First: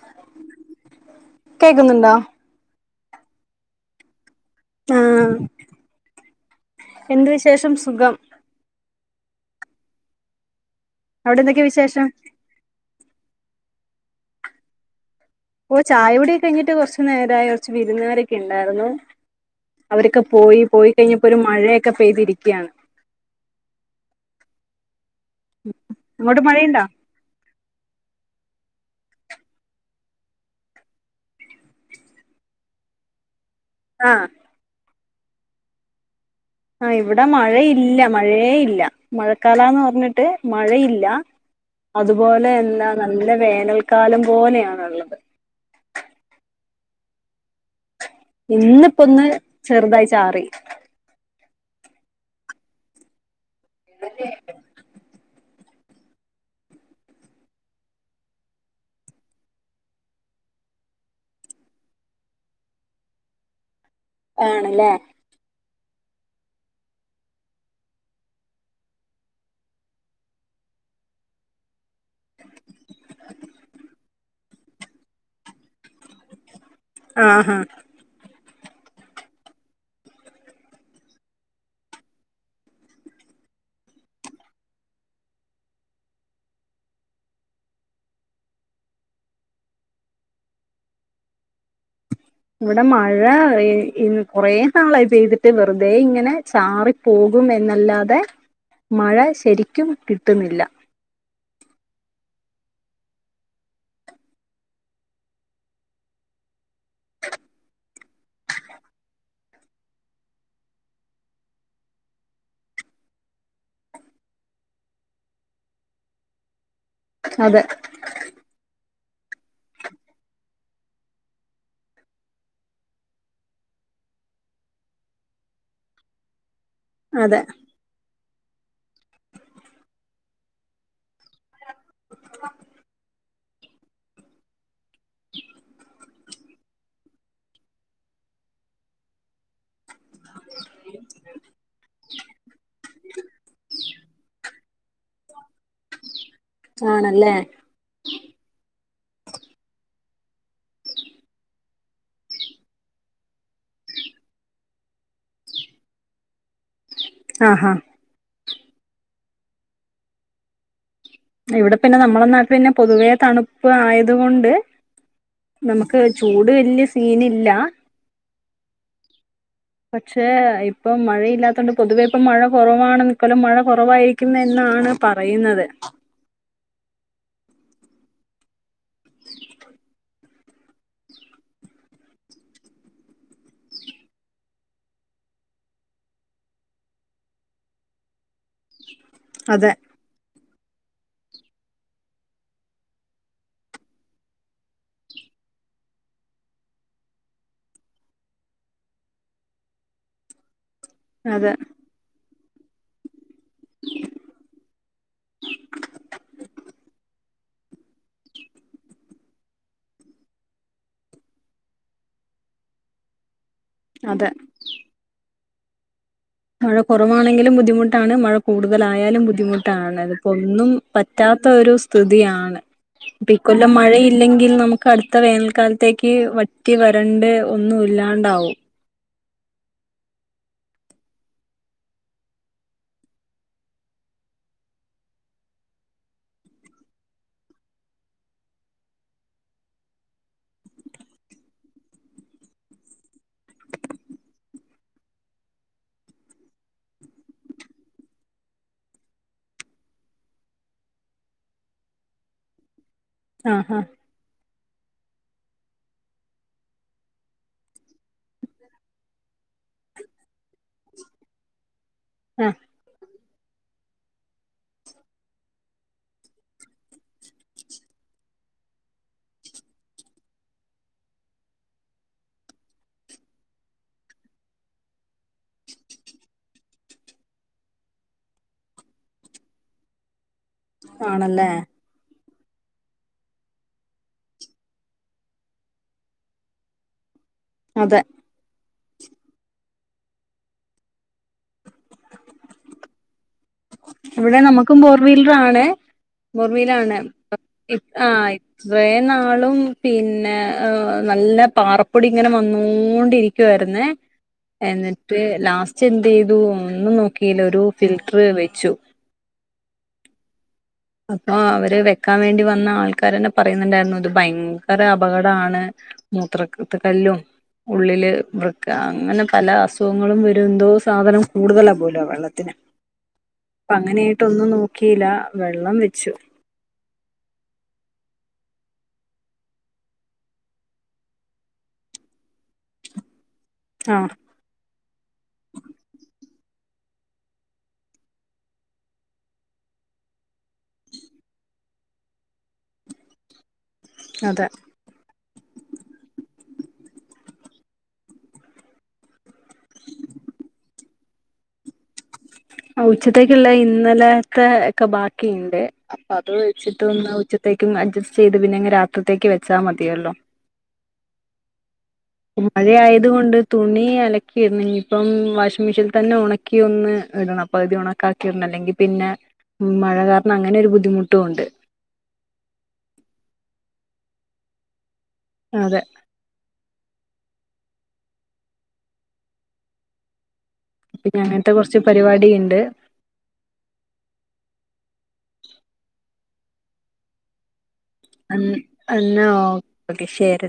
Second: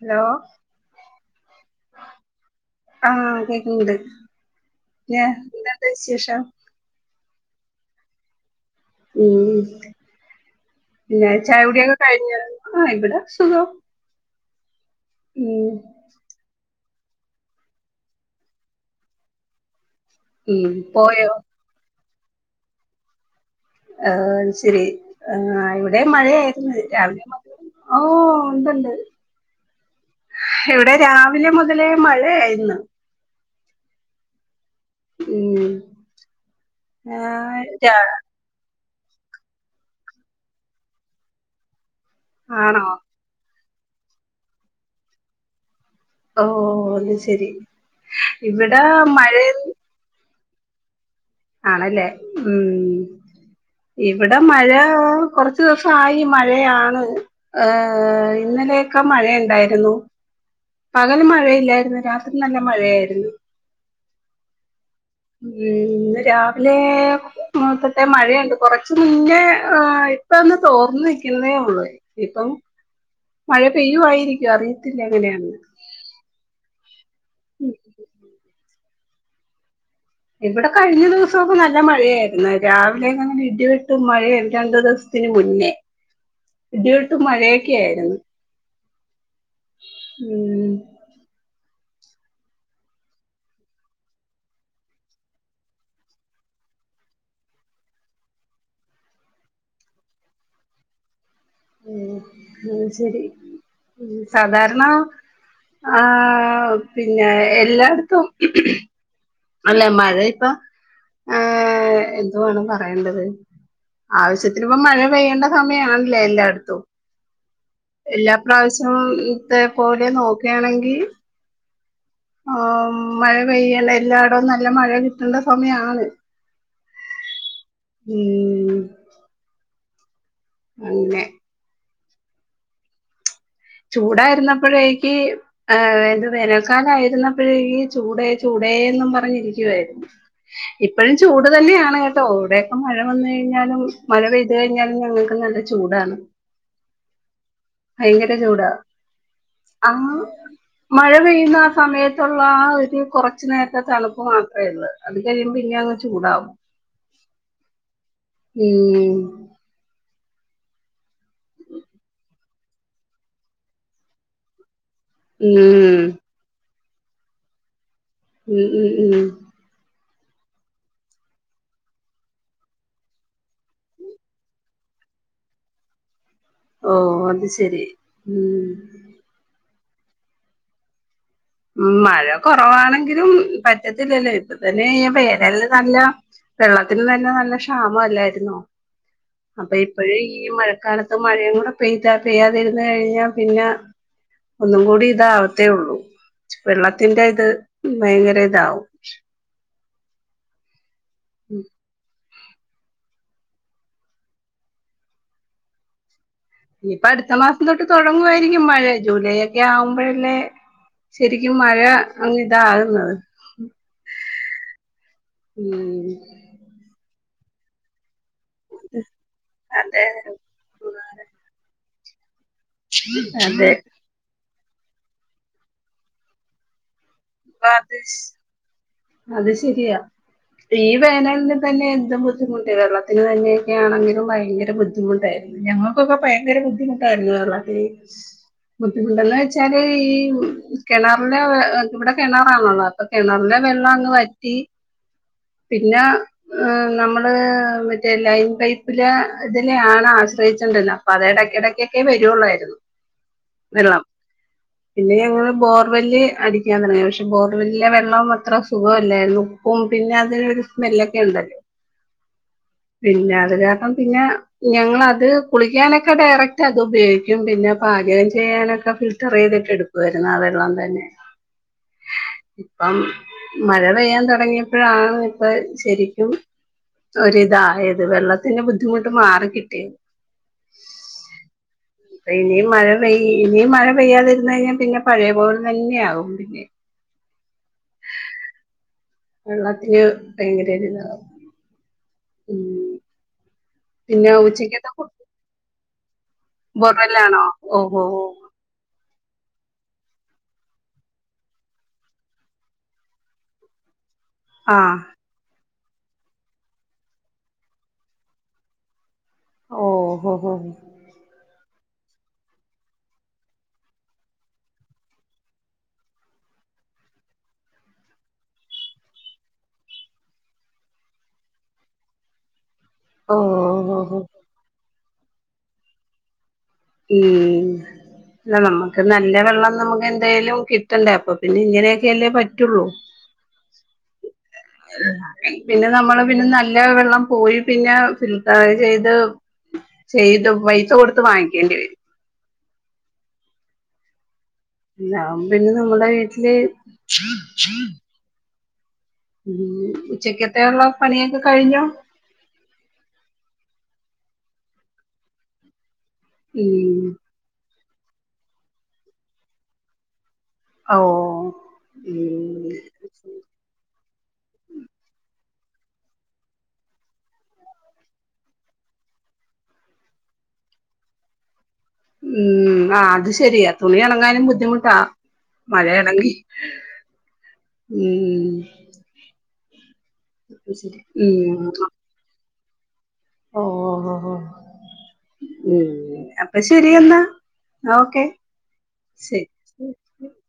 Hello കേക്കുന്നുണ്ടോ ആഹ് കേക്ക്ന്ന്ണ്ട് പിന്നെ ആഹ് എന്ത്‌ണ്ട് വിശേഷം എന്ത് വിശേഷം സുഖം ഉം പിന്നെ അവിടെ ചായ എന്തൊക്കെ കുടിയൊക്കെ വിശേഷം കഴിഞ്ഞോ ആഹ് ഇവടെ സുഖം ഉം ഓ ചായയുടിയൊക്കെ കഴിഞ്ഞിട്ട് കൊർച്ച് നേരായി കൊർച്ച് വിരുന്നാരൊക്കെ ണ്ടാര്ന്നു അവരൊക്കെ പോയി ഉം പോയി കഴിഞ്ഞപ്പോ പോയോ ഒരു മഴയൊക്കെ പെയ്തിരിക്ക്യാണ് ആ അത് ശെരി ആ ഇവടേം അങ്ങോട്ട് മഴയായ്ര്ന്ന് മഴയുണ്ടോ രാവിലെ മ ഓ ഉണ്ട് ണ്ട് ഇവടെ രാവിലെ മുതലേ മഴേര്ന്നു ആഹ് ഉം ആ ഇവടെ ആഹ് രാ മഴയില്ല മഴയേ ഇല്ല മഴക്കാലാന്ന് പർഞ്ട്ട് മഴയില്ല അതുപോലെ ആണോ എന്താ നല്ല വേനൽക്കാലം പോലെയാണ്ള്ളത് ഓ അത് ശെരി ഇവടെ മഴേ ർതായി ചാറി ആണ് ല്ലേ ഉം ഇവടെ മഴ കൊർച്ച് ത്തൂസായി മഴയാണ് ഏ ഇന്നലെ ഒക്കെ മഴണ്ടായിരുന്നു പകല് മഴയില്ലാര്ന്ന് രാത്രി നല്ല മഴയായിര്ന്ന് ആണ് ല്ലേ ഉം ഇന്ന് രാവിലെ നോക്കട്ടെ മഴയൊണ്ട് കൊർച്ച് മുന്നേ ഇപ്പൊന്ന് തോർന്ന് നിക്ക്ന്നേ ഒള്ളു ഇപ്പം മഴ പെയ്യും വായിരിക്കും അറിയത്തില്ല എങ്ങനെയാന്ന് ആഹ ഇവടെ കഴിഞ്ഞ ദിവസൊക്കെ നല്ല മഴയായിരുന്നു രാവിലെ അങ്ങനെ ഇടിവെട്ടും മഴയും രണ്ടു ദിവസത്തിന് മുന്നേ ഇടി വെട്ടും മഴയൊക്കെ ആയിരുന്നു ഉം ഇവിടെ മഴ കൊറേ നാളായി പെയ്തിട്ട് വെറുതെ ഇങ്ങനെ ചാറി പോകും എന്നല്ലാതെ മഴ ശരിക്കും കിട്ടുന്നില്ല ഉം എന്നാ ശരി സാധാരണ ആഹ് പിന്നെ എല്ലായിടത്തും അല്ല മഴ ഇപ്പം ഏഹ് എന്തുവാണ് പറയണ്ടത് ആവശ്യത്തിന് ഇപ്പ മഴ പെയ്യേണ്ട സമയണല്ലേ എല്ലായിടത്തും അതെ എല്ലാ പ്രാവശ്യവും ത്തേ പോലെ നോക്കുക ആണെങ്കിൽ ആഹ് മഴ പെയ്യല്ലേ എല്ലായിടവും നല്ല മഴ കിട്ടേണ്ട സമയാണ് അതെ ഉം അങ്ങനെ ചൂടായിരുന്നപ്പൊഴേക്ക് ആഹ് ഇത് വേനൽക്കാലായിരിന്ന പ്പയീ ചൂടെ ചൂടെ ന്നും പറഞ്ഞ് ഇക്കുവായിരുന്നു ഇപ്പഴും ചൂട് തന്നെ ആണ് കേട്ടോ ഇവിടെ ഒക്കെ മഴ വന്നു കഴിഞ്ഞാലും മഴ പെയ് തു കഴിഞ്ഞാലും ഞങ്ങൾക്ക് നല്ല ചൂടാണ് ആണല്ലേ ഭയങ്കര ചൂടാ ആഹ് മഴ പെയ്യുന്ന ആ സമയത്തുള്ള ആ ഒരു കൊറച്ച് നേരത്തെ തണുപ്പ് മാത്രമേ ഒള്ള് അത് കഴിയുമ്പോ പിന്നെ അങ്ങ് ചൂടാവും ആഹ് ഹാ ഉം ഇവിടെ പിന്നെ നമ്മളെ നാട് പിന്നെ പൊതുവേ തണുപ്പ് ആയത് കൊണ്ട് നമുക്ക് ഉം ചൂ ചൂട് വെല്യ സീൻ ഇല്ല മ് ഉം ഉം പക്ഷേ ഇപ്പം മഴയില്ലാത്ത കൊണ്ട് പൊതുവെ ഇപ്പ മഴ കൊറവാണ് നിക്കൊല്ലം മഴ കൊറവായി ക്യുമെന്നാണ് പറയുന്നത് ഓ അത് ശരി ഉം [inaudible] ഉം മഴ കുറവാണെങ്കിലും പറ്റത്തില്ലല്ലോ ഇപ്പ തന്നെ വേനലിൽ നല്ല വെള്ളത്തിന് തന്നെ നല്ല ക്ഷാമല്ലായിരുന്നോ അതെ അപ്പൊ ഈ അപ്പോഴ്‌ ഈ മഴക്കാലത്ത് മഴയും കൂടെ പെയ്ത പെയ്യാതിരുന്ന് കഴിഞ്ഞാൽ പിന്നെ ഒന്നും കൂടി ഇതാവത്തോള്ളൂ വെള്ളത്തിന്റെ ഇത് ഭയങ്കര ഇതാവും അതെ [inaudible] ഇനിപ്പ അടുത്ത മാസം തൊട്ട് തോടുങ്ങായിരിക്കും മഴ ജൂലൈ ഒക്കെ ആവുമ്പോഴല്ലേ ശരിക്കും മഴ അങ്ങ് ഇതാകുന്നത് അതെ ഉം മഴ കുറവാണെങ്കിലും ബുദ്ധിമുട്ടാണ് മഴ കൂടുതലായാലും ബുദ്ധിമുട്ടാണ് അതെ അതിപ്പോ ഒന്നും പറ്റാത്ത ഒരു സ്ഥിതിയാണ് ഇപ്പ ഇ അതെ കൊല്ലം മഴയില്ലെങ്കിൽ നമുക്ക്ടു ത്ത വേനൽ ക്കാല്ത്തേക്ക് വറ്റി വരണ്ട് അപ്പൊ ഒന്നു അത് ഇല്ലാണ്ടാവും. അത് ശരിയാ. ഈ വേനല്ന് തന്നെ എന്തു ബുദ്ധിമുട്ട് വെള്ളത്തിന് തന്നെയെക്കൊയാണെങ്കിലും ഭയങ്കര ബു ദ്ധിമുട്ടായിര്ന്നു ഞങ്ങൾക്കൊക്കെ പയങ്കര ബുദ്ധിമുട്ടായിര്ന്നു [unintelligible] ബുദ്ധിമുട്ടന്ന് വെച്ചാല് ഈ കെണറ്ലെ ഇവിടെ കെണറാണല്ലോ അപ്പൊ കെണറ്ലെ. വെള്ളങ്ങ് വറ്റി. പിന്നെ. നമ്മള് മറ്റേ ലൈൻ പൈപ്പിലെ ഇതിനെയാണ് ആശ്രയിചോണ്ടിര്ന്ന അതെ എടക്ക എടക്കൊക്കെ വരോള്ളായിര്ന്നു ആഹ് ആഹ് വെള്ളം. പിന്നെ ഞങ്ങൾ ബോർവെല്ല് അടിക്കാൻ തുടങ്ങി പക്ഷേ ബോർവെല്ലിലെ വെള്ളം അത്ര സുഖല്ലായിര്ന്നു. ഉം പിന്നെ അതിനൊരു സ്മെല്ലൊക്കെ ഇണ്ട്. ആഹ്. പിന്നെ അത് കാര്ണം പിന്നെ. ഞങ്ങളത് കുളിക്കാനൊക്കെ ഡയറക്റ്റ് അത് ഉപയോഗിക്കും പിന്നെ പാചകം ചെയ്യാനൊക്കെ ഫിൽട്ടർയ്തിട്ട് എടു വരുന്ന ആഹ് വെള്ളം തന്നെ. ഇപ്പം മഴ പെയ്യാൻ തൊടങ്ങിയപ്പഴാണ്. ഇപ്പ ശരിക്കും ഒരിതായത് വെള്ളത്തിന് ബുദ്ധിമുട്ട് മാറി ക്കിട്ടി. ആണല്ലേ. ഇനിയും മഴ പെയ്യ് ഇനിയും മഴ പെയ്യാതിര്ന്ന് കഴിഞ്ഞാൽ പിന്നെ പഴയ പോലെ തന്നെ ആകും പിന്നെ. അതെ. വെള്ളത്തിന് ഭയങ്കര ഒരുതാ ഉം. പിന്നെ ഇവിടെ നമുക്കും ഉച്ചക്കത്തെ ഫു ഫോർവീല്റാണ് ഫോർവീലാണ് ബൊറല്ലാണോ ഓഹോ ആ ഇത്രേ നാളും പിന്നെ ആ നല്ല പാറപ്പൊടി ഇങ്ങനെ വന്നോണ്ടിരി ക്ക് വായ്ര്ന്നേ. ആഹ് എന്നിട്ട് ലാസ്റ്റ് എന്ത് ചെയ്തു ഒന്നും നോക്കീല ഒരു ഫിൽട്ട്ർ വെച്ചു. ഓ ഹോ ഹോ. ആഹ് അവര് വെക്കാൻ വേണ്ടി വന്ന ആൾക്കാരന്നെ പറയുന്ന്ണ്ടായിരുന്നു ഇത് ഭയങ്കര അപകടാണ്. മൂത്ര ത്ത് കല്ലും. ഉള്ളില് വൃക്ക അങ്ങനെ പല അസുഖങ്ങളും വരും എന്തോ സാധനം കൂടുതലാ പോലോ വെള്ളത്തിന്. ഓഹോ അങ്ങനെയയിട്ട് ഒന്നും നോക്കിയില്ല വെള്ളം വെച്ചു. ഉം. അല്ല നമുക്ക് നല്ല വെള്ളം നമുക്ക് എന്തേലും കിട്ടണ്ടേ അപ്പൊ പിന്നെ ഇങ്ങനെയൊക്കെ അല്ലേ പറ്റുള്ളൂ. ആഹ്. പിന്നെ നമ്മള് പിന്നെ നല്ല വെള്ളം പോയി പിന്നെ ഫിൽട്ടർ ചെയ്ത്. ചെയ്ത് പൈസ കൊട്ത്തു വാങ്ങിക്കേണ്ടി വരും. അതെ. [unintelligible] പിന്നെ നമ്മുടെ വീട്ടില്. ഉം ഉച്ചക്കത്തെ ഉള്ള പണിയൊക്ക കഴിഞ്ഞോ? ആഹ് ഉച്ചത്തേക്ക്ള്ള ഇന്നലത്തെ ഒക്കെ ബാക്കിയ്ണ്ട്. അപ്പൊ അത് വെച്ചിട്ട് ഉം ഒന്ന് ഉച്ചത്തേക്കും അഡ്ജസ്റ്റ് ചെയ്ത് പിന്നെ [unintelligible] രാത്രിത്തേക്ക് വെച്ചാ മതിയല്ലോ. ഔ ഉം. അതു കൊണ്ട് തുണി അലക്കിയിര്ന്ന് ഇന്ന്ഞി ഇപ്പം വാഷിംഗ് മീഷീനിൽ തന്നെ ഉണക്കി ഒന്ന്. ഇടണം അപ്പൊ ഇത് ഉണക്കാക്കിയിടണം അല്ലെങ്കി പിന്നെ മഴ കാര്ണം അങ്ങനെ ഒരു ബുദ്ധിമുട്ടും ഉണ്ട്. ഉം ആഹ് അത് ശരിയാ തുണി ഇണങ്ങാനും ബുദ്ധിമുട്ടാ അതെ മഴയ [unintelligible] ങ്ങി. ഉം അത് ശരി പിന്നെ അങ്ങനത്തെ ഉം കുറച്ച് പരിപാടിണ്ട് ഓഹ് ഓഹ് ഉം അപ്പൊ ശരിയന്നാ ഓക്കെ എന്നാ ശരി ഓക്കെ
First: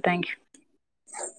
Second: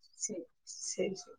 താങ്ക് യു. ശരി ശരി